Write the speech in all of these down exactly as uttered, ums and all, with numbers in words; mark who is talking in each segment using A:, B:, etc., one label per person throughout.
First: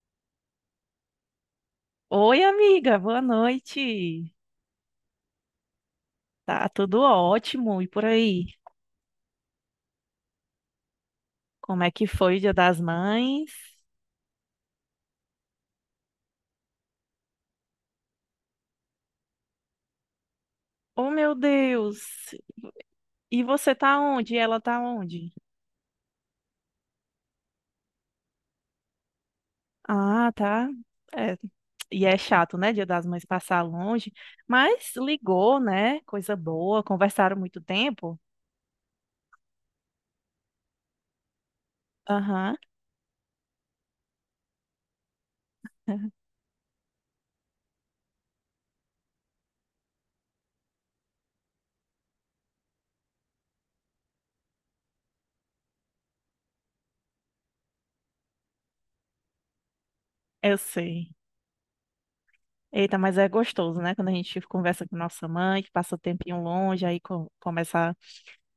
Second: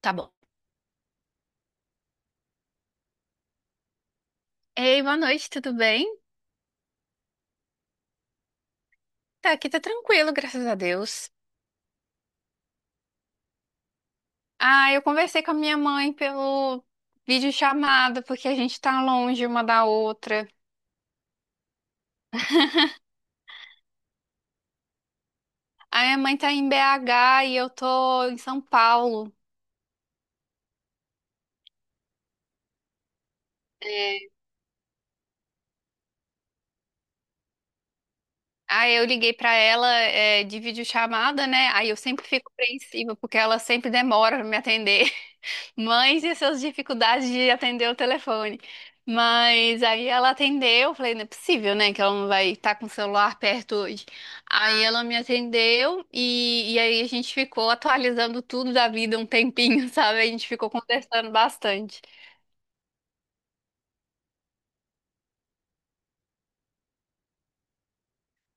A: Tá bom.
B: Oi, amiga, boa noite.
A: Ei, boa noite, tudo bem?
B: Tá tudo ótimo. E por aí?
A: Tá, aqui tá tranquilo, graças a Deus.
B: Como é que foi o Dia das Mães?
A: Ah, eu conversei com a minha mãe pelo videochamada, porque a gente tá longe uma da outra.
B: Oh, meu Deus! E você tá onde? E ela tá onde?
A: A minha mãe tá em B H e eu tô em São Paulo.
B: Ah, tá. É, E é chato, né? Dia das Mães passar longe.
A: É.
B: Mas ligou, né? Coisa boa. Conversaram muito tempo.
A: Aí eu liguei pra ela, é, de videochamada, né? Aí eu sempre fico
B: Aham.
A: apreensiva, porque ela sempre demora pra me atender. Mães e suas dificuldades de atender o telefone. Mas aí ela atendeu, eu falei, não é possível, né, que ela não vai estar com o celular perto hoje. Aí ela me atendeu e, e aí a gente ficou atualizando tudo da vida um tempinho, sabe? A gente
B: Eu
A: ficou
B: sei.
A: conversando bastante.
B: Eita, mas é gostoso, né? Quando a gente conversa com nossa mãe, que passa um tempinho longe, aí co- começa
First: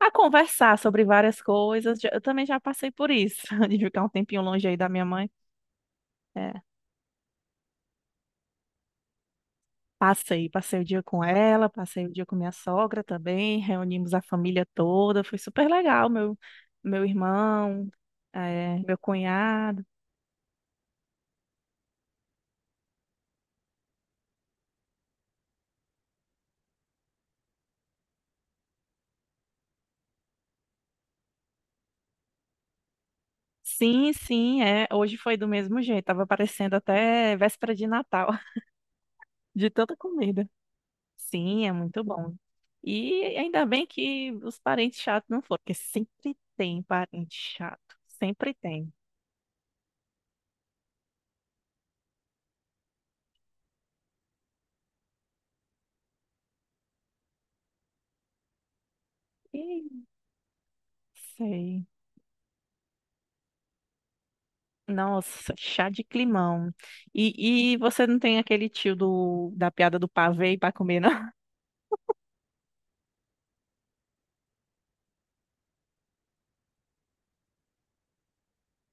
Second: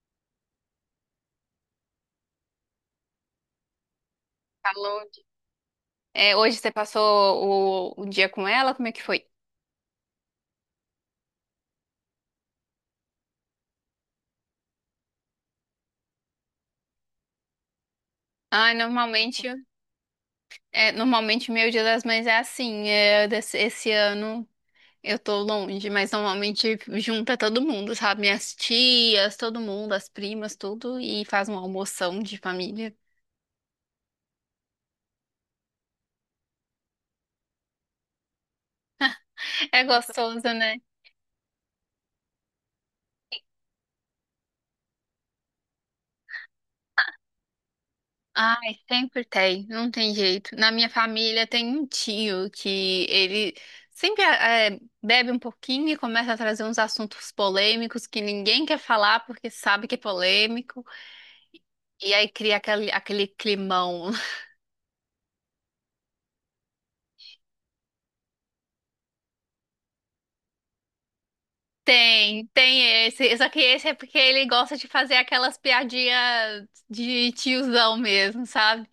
B: a conversar sobre várias coisas. Já- Eu também já passei por isso, de ficar um tempinho longe aí da minha
A: Falou.
B: mãe.
A: É, hoje
B: É,
A: você passou o, o dia com ela? Como é que foi?
B: passei, passei o dia com ela, passei o dia com minha sogra também, reunimos a família toda, foi super legal. Meu, meu irmão,
A: Ah,
B: é, meu
A: normalmente,
B: cunhado.
A: é, normalmente meu Dia das Mães é assim. É, desse- esse ano eu tô longe, mas normalmente junta todo mundo, sabe? Minhas tias, todo mundo, as primas, tudo, e faz uma almoção de família.
B: Sim, sim, é. Hoje foi do mesmo jeito, tava parecendo até véspera de Natal, de
A: É
B: tanta
A: gostoso,
B: comida.
A: né?
B: Sim, é muito bom. E ainda bem que os parentes chatos não foram, porque sempre tem parente chato, sempre
A: Ai,
B: tem.
A: sempre tem, não tem jeito. Na minha família tem um tio que ele sempre eh, bebe um pouquinho e começa a trazer uns assuntos polêmicos que ninguém quer falar porque
B: Ih,
A: sabe que é polêmico,
B: sei.
A: e aí cria aquele, aquele climão.
B: Nossa, chá de climão. E, e você não tem aquele tio do, da piada do pavê para comer, não?
A: Tem, tem esse. Só que esse é porque ele gosta de fazer aquelas piadinhas de tiozão mesmo, sabe?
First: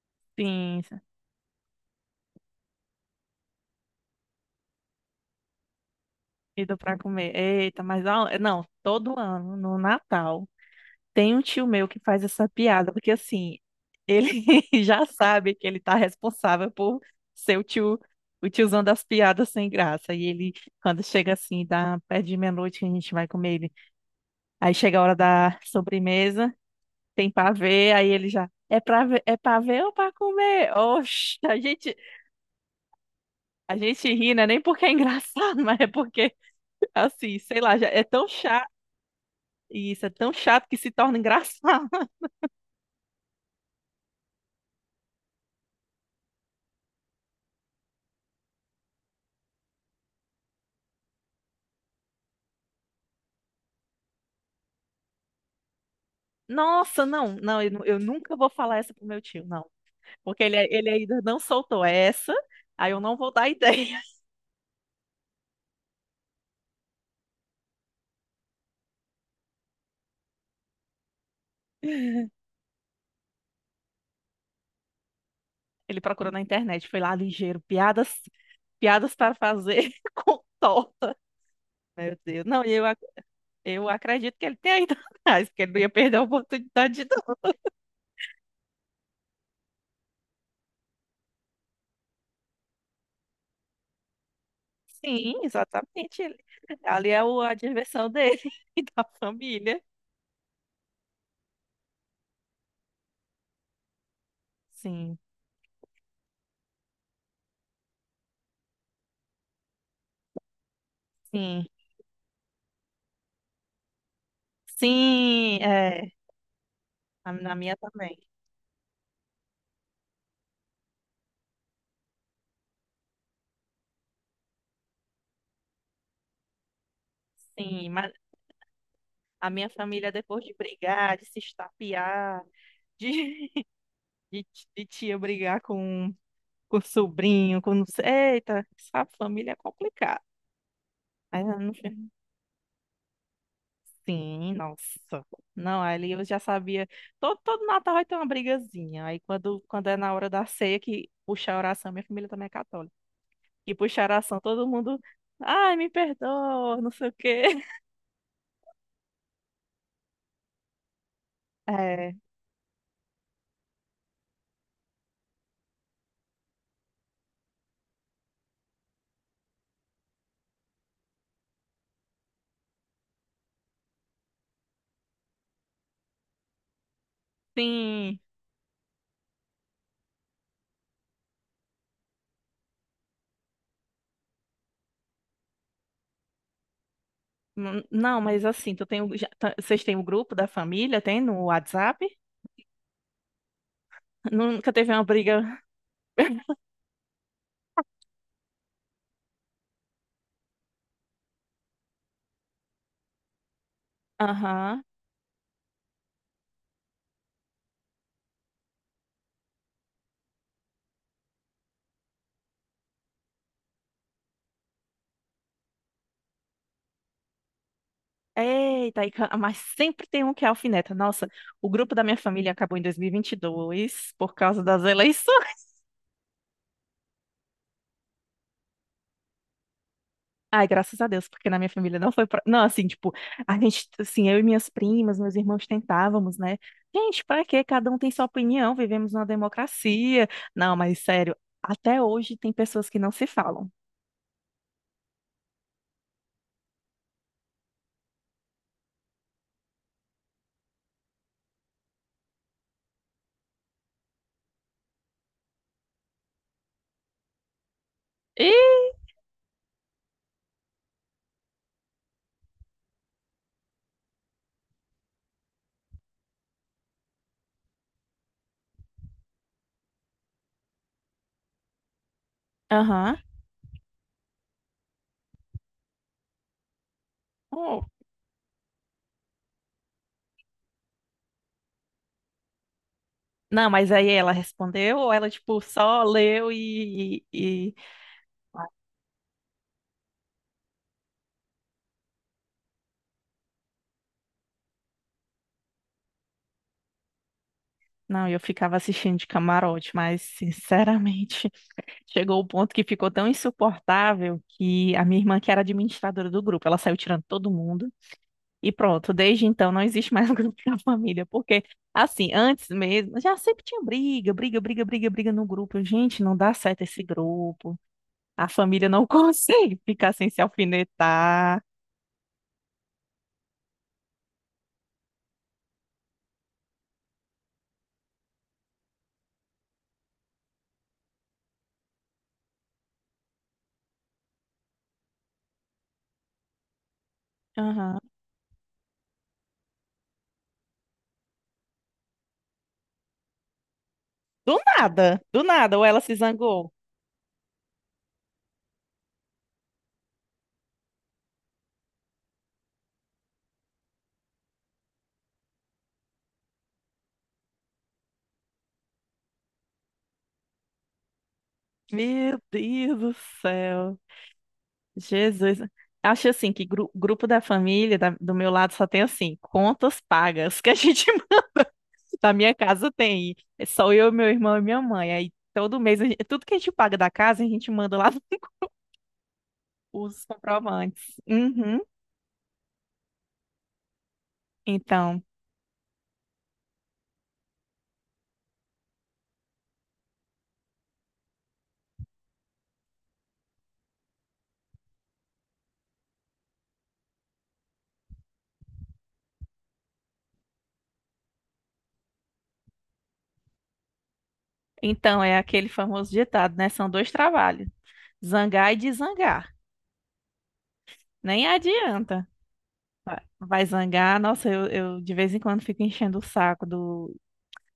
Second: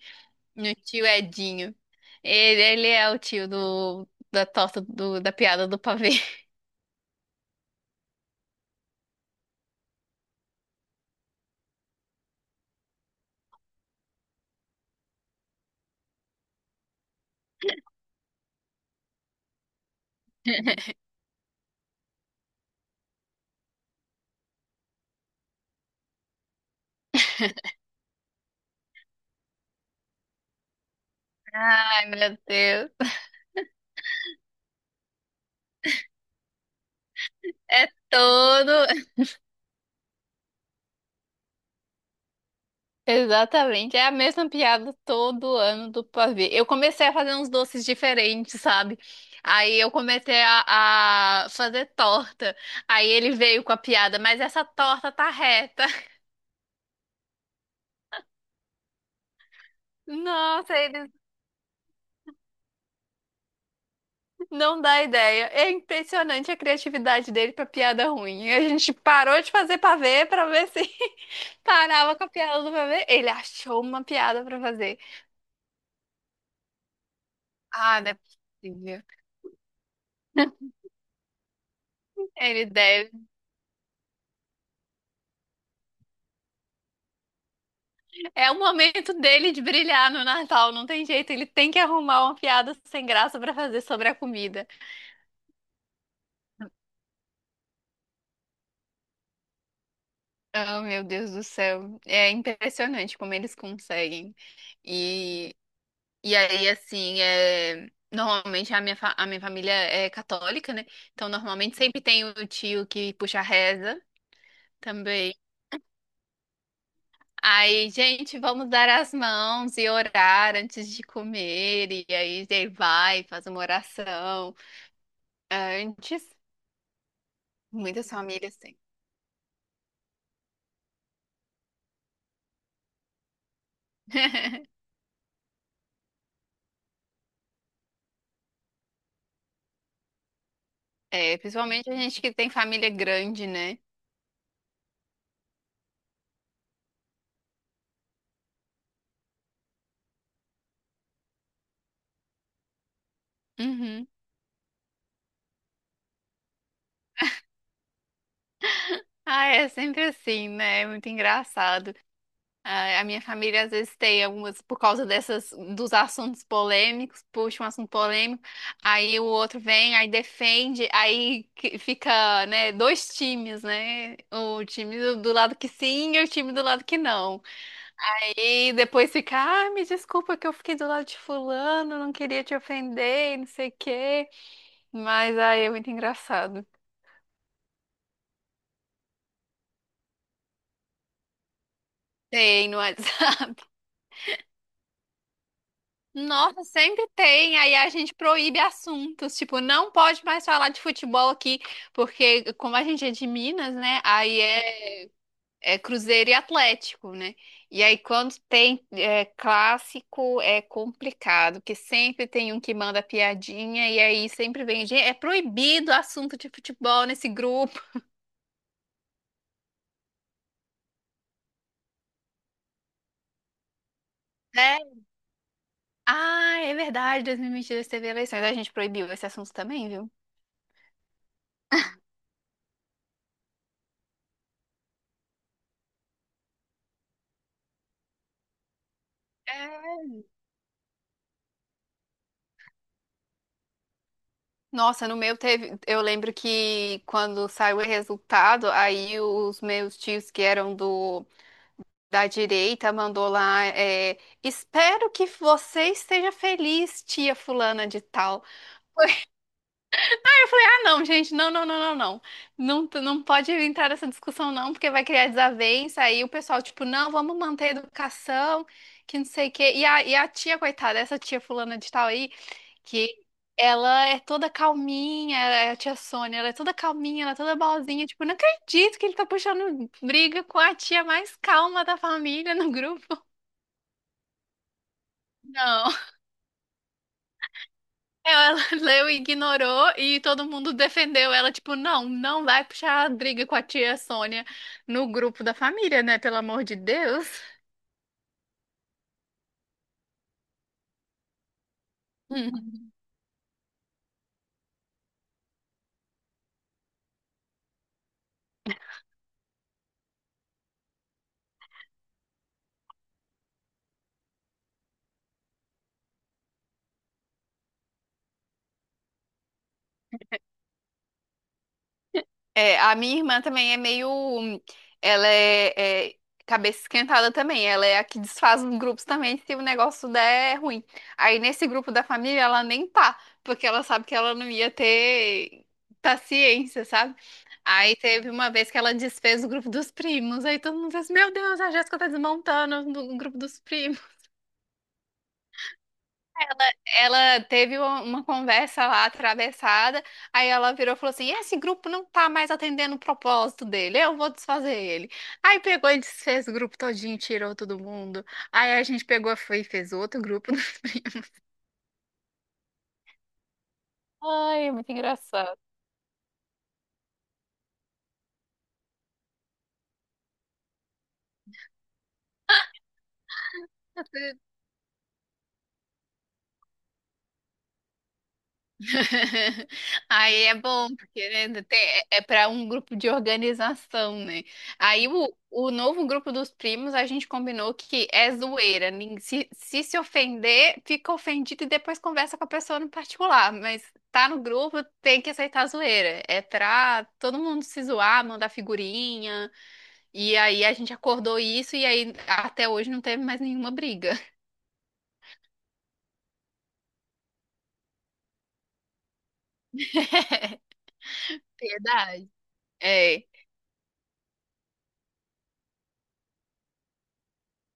A: No
B: Sim,
A: tio Edinho. Ele, ele é o tio do, da torta do, da piada do pavê.
B: e do para comer. Eita, mas ó, não, todo ano, no Natal, tem um tio meu que faz essa piada, porque assim, ele já sabe que ele tá responsável por ser o tio, o tiozão das piadas sem graça. E ele, quando chega assim, dá perto de meia-noite que a gente vai comer ele. Aí chega a hora da sobremesa. Tem pavê, aí ele já, é pra ver, é pra ver ou pra comer? Oxe, a gente,
A: Ai, meu Deus.
B: a gente ri, né? Nem porque é engraçado, mas é porque, assim, sei lá, já
A: É
B: é tão chato,
A: todo.
B: isso, é tão chato que se torna engraçado.
A: Exatamente. É a mesma piada todo ano do pavê. Eu comecei a fazer uns doces diferentes, sabe? Aí eu comecei a, a fazer torta. Aí ele veio com a piada, mas essa torta tá reta.
B: Nossa, não, não, eu, nu- eu nunca vou falar essa pro meu tio, não. Porque ele,
A: Nossa,
B: ele
A: ele
B: ainda não soltou essa, aí eu não vou dar ideia.
A: não dá ideia. É impressionante a criatividade dele pra piada ruim. A gente parou de fazer pavê pra ver se parava com a piada do pavê. Ele achou uma piada pra fazer.
B: Ele procurou na internet, foi lá ligeiro,
A: Ah,
B: piadas,
A: não é possível.
B: piadas para fazer com torta. Meu Deus, não,
A: Ele
B: e eu, ac-
A: deve.
B: eu acredito que ele tenha ido atrás, porque ele não ia perder a oportunidade de
A: É o momento dele de brilhar no Natal, não tem jeito. Ele tem que arrumar uma piada sem graça pra fazer sobre a comida.
B: Sim, exatamente. Ele- Ali é o- a diversão dele e da família.
A: Oh, meu Deus do céu. É impressionante como eles conseguem.
B: Sim,
A: E e aí, assim, é... normalmente a minha, fa- a minha família é católica, né? Então,
B: sim.
A: normalmente sempre tem o tio que puxa a reza também.
B: Sim, é. a- Na minha
A: Aí,
B: também.
A: gente, vamos dar as mãos e orar antes de comer. E aí, ele vai, faz uma oração. Antes,
B: Sim,
A: muitas
B: mas
A: famílias têm.
B: a minha família, depois de brigar, de se estapear, de, de, de tia brigar com, com sobrinho, com não sei. Eita, essa família é complicada.
A: É, principalmente a gente que tem família grande, né?
B: Sim, nossa. Não, ali eu já sabia. Todo, todo Natal vai ter uma brigazinha. Aí quando, quando é na hora da ceia que puxa a oração, minha família também é católica. E puxa a
A: Uhum.
B: oração, todo mundo. Ai, me perdoa, não sei o quê.
A: Ah, é sempre assim, né? É muito engraçado.
B: É,
A: A a minha família às vezes tem algumas, por causa dessas, dos assuntos polêmicos, puxa um assunto polêmico, aí o outro vem, aí defende, aí que- fica, né, dois times, né? O time do do lado que sim e o time do lado que não.
B: sim.
A: Aí depois fica, ah, me desculpa que eu fiquei do lado de fulano, não queria te ofender, e não sei o quê. Mas aí é muito engraçado.
B: N- Não, mas assim, tu tem, o- já, tá- vocês têm o grupo da família, tem no WhatsApp?
A: Tem no WhatsApp.
B: Nunca teve uma briga.
A: Nossa, sempre tem. Aí a gente proíbe assuntos, tipo, não pode mais falar de futebol aqui, porque como a gente é de Minas, né? Aí
B: Aham.
A: é, é Cruzeiro e Atlético, né? E aí quando tem é, clássico é complicado, porque sempre tem um que manda piadinha e aí sempre vem, gente, é proibido assunto de futebol nesse grupo,
B: Eita, e ca- mas sempre tem um que é alfineta. Nossa, o grupo da minha família acabou em dois mil e vinte e dois por causa
A: né?
B: das eleições.
A: Ah, é verdade, dois mil e vinte e dois teve eleições, a gente proibiu esse assunto também, viu?
B: Ai, graças a Deus, porque na minha família não foi. Pra... Não, assim, tipo, a gente, assim, eu e minhas primas, meus irmãos tentávamos, né? Gente, pra quê? Cada um tem sua opinião, vivemos numa democracia. Não, mas sério, até hoje tem pessoas que não se falam.
A: Nossa, no meu teve. Eu lembro que quando saiu o resultado, aí os meus tios que eram do da direita mandou lá. é, Espero que você esteja feliz, tia fulana de tal.
B: Ih,
A: Foi, ah, não, gente, não, não, não, não, não. Não, tu não pode entrar nessa discussão, não, porque vai criar desavença. Aí o pessoal, tipo, não, vamos manter a educação, que não sei o quê. E a, e a tia, coitada, essa tia fulana de tal aí
B: aham,
A: que ela é toda calminha, é a tia Sônia, ela é toda calminha, ela é toda
B: oh,
A: boazinha, tipo, não acredito que ele tá puxando briga com a tia mais calma da família no grupo.
B: não, mas aí ela respondeu, ou ela, tipo,
A: Não.
B: só leu e, e... e-
A: Ela leu e ignorou e todo mundo defendeu ela, tipo, não, não vai puxar briga com a tia Sônia no grupo da família, né? Pelo amor de Deus.
B: Não, eu ficava assistindo de camarote, mas, sinceramente, chegou o ponto
A: Hum.
B: que ficou tão insuportável que a minha irmã, que era administradora do grupo, ela saiu tirando todo mundo. E pronto, desde então não existe mais o grupo da família, porque assim, antes mesmo, já sempre tinha briga, briga, briga, briga, briga no grupo. Eu, Gente, não dá certo esse grupo. A família não consegue ficar sem se alfinetar.
A: É, a minha irmã também é meio. Ela é, é cabeça esquentada também. Ela é a que desfaz os grupos também se o negócio der ruim. Aí nesse grupo da família ela nem tá, porque ela sabe que ela não ia ter paciência, sabe? Aí
B: Aham.
A: teve uma vez que ela desfez o grupo dos primos. Aí todo mundo fez: Meu Deus, a Jéssica tá desmontando o grupo dos primos.
B: Do nada, do nada, ou ela se zangou.
A: Ela teve uma uma conversa lá atravessada, aí ela virou e falou assim: Esse grupo não tá mais atendendo o propósito dele, eu vou desfazer ele. Aí pegou e desfez o grupo todinho, tirou todo mundo. Aí a gente pegou foi e fez outro grupo.
B: Meu Deus do céu.
A: Ai, é muito engraçado.
B: Jesus. Acho assim que gru- grupo da família da- do meu lado só tem assim, contas pagas, que a gente Na minha casa tem. É só eu, meu irmão e minha mãe. Aí todo mês, a gente- tudo que a gente paga da casa, a gente manda lá os
A: Aí é bom,
B: comprovantes.
A: porque né,
B: Uhum.
A: tem- é para um grupo de organização, né? Aí
B: Então,
A: o, o novo grupo dos primos, a gente combinou que é zoeira. Nin- Se, se se ofender, fica ofendido e depois conversa com a pessoa no particular. Mas tá no grupo, tem que aceitar a zoeira. É pra todo mundo se zoar, mandar figurinha. E aí a gente acordou isso e aí até hoje não teve mais nenhuma briga.
B: então é aquele famoso ditado, né? São dois trabalhos: zangar e desangar. Nem adianta.
A: Piedade.
B: Vai
A: É.
B: vai zangar, nossa, eu, eu de vez em quando fico enchendo o saco do,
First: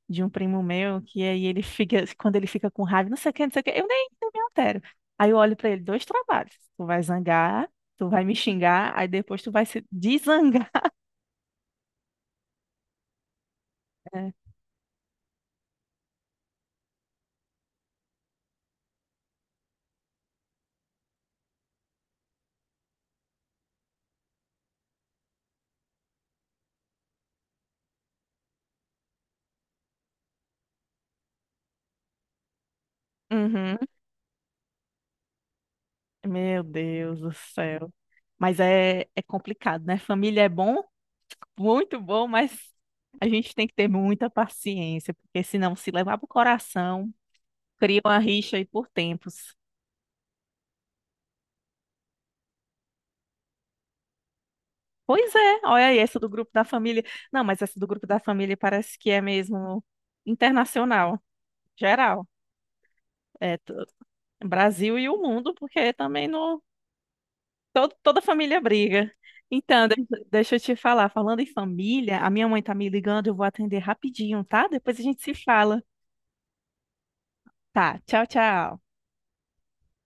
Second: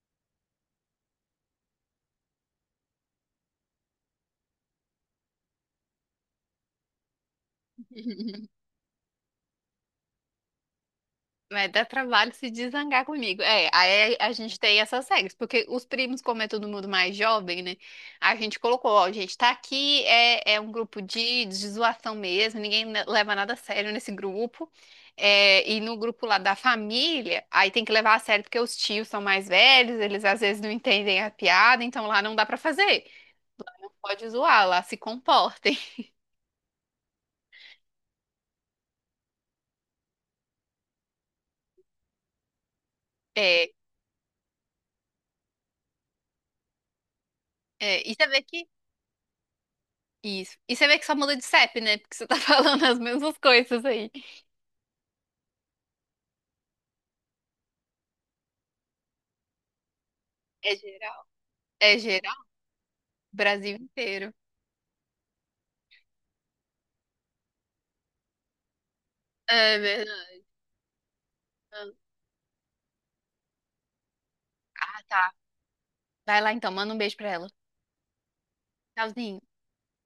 B: de um primo meu, que aí ele fica, quando ele fica com raiva, não sei o que, não sei o que, eu nem, nem me altero. Aí eu olho pra ele, dois trabalhos. Tu vai zangar, tu vai me xingar, aí depois tu vai se desangar.
A: Vai dar trabalho se desangar comigo. É, aí a
B: É.
A: gente tem essas regras, porque os primos, como é todo mundo mais jovem, né? A gente colocou, ó, gente, tá aqui, é, é um grupo de, de zoação mesmo, ninguém ne- leva nada a sério nesse grupo. É, e no grupo lá da família, aí tem que levar a sério, porque os tios são mais velhos, eles às vezes não entendem a piada, então lá não dá pra fazer.
B: Uhum.
A: Pode zoar, lá se comportem.
B: Meu Deus do céu. Mas é, é complicado, né? Família é bom, muito bom, mas a gente tem
A: É,
B: que ter muita paciência, porque senão se levar pro coração, cria
A: é, e
B: uma
A: você vê
B: rixa aí
A: que.
B: por tempos.
A: Isso. E você vê que só muda de CEP, né? Porque você tá falando as mesmas coisas aí.
B: Pois é, olha aí, essa do grupo da família. Não, mas essa do grupo da família parece que é mesmo
A: É
B: internacional,
A: geral. É
B: geral.
A: geral.
B: É t-
A: Brasil inteiro.
B: Brasil e o mundo, porque também no, todo, toda família briga.
A: É
B: Então, de-
A: verdade.
B: deixa eu te falar, falando em família, a minha mãe tá me ligando, eu vou atender rapidinho, tá? Depois a
A: Ah,
B: gente
A: tá.
B: se fala.
A: Vai lá então, manda um beijo pra ela.
B: Tá, tchau, tchau.
A: Tchauzinho.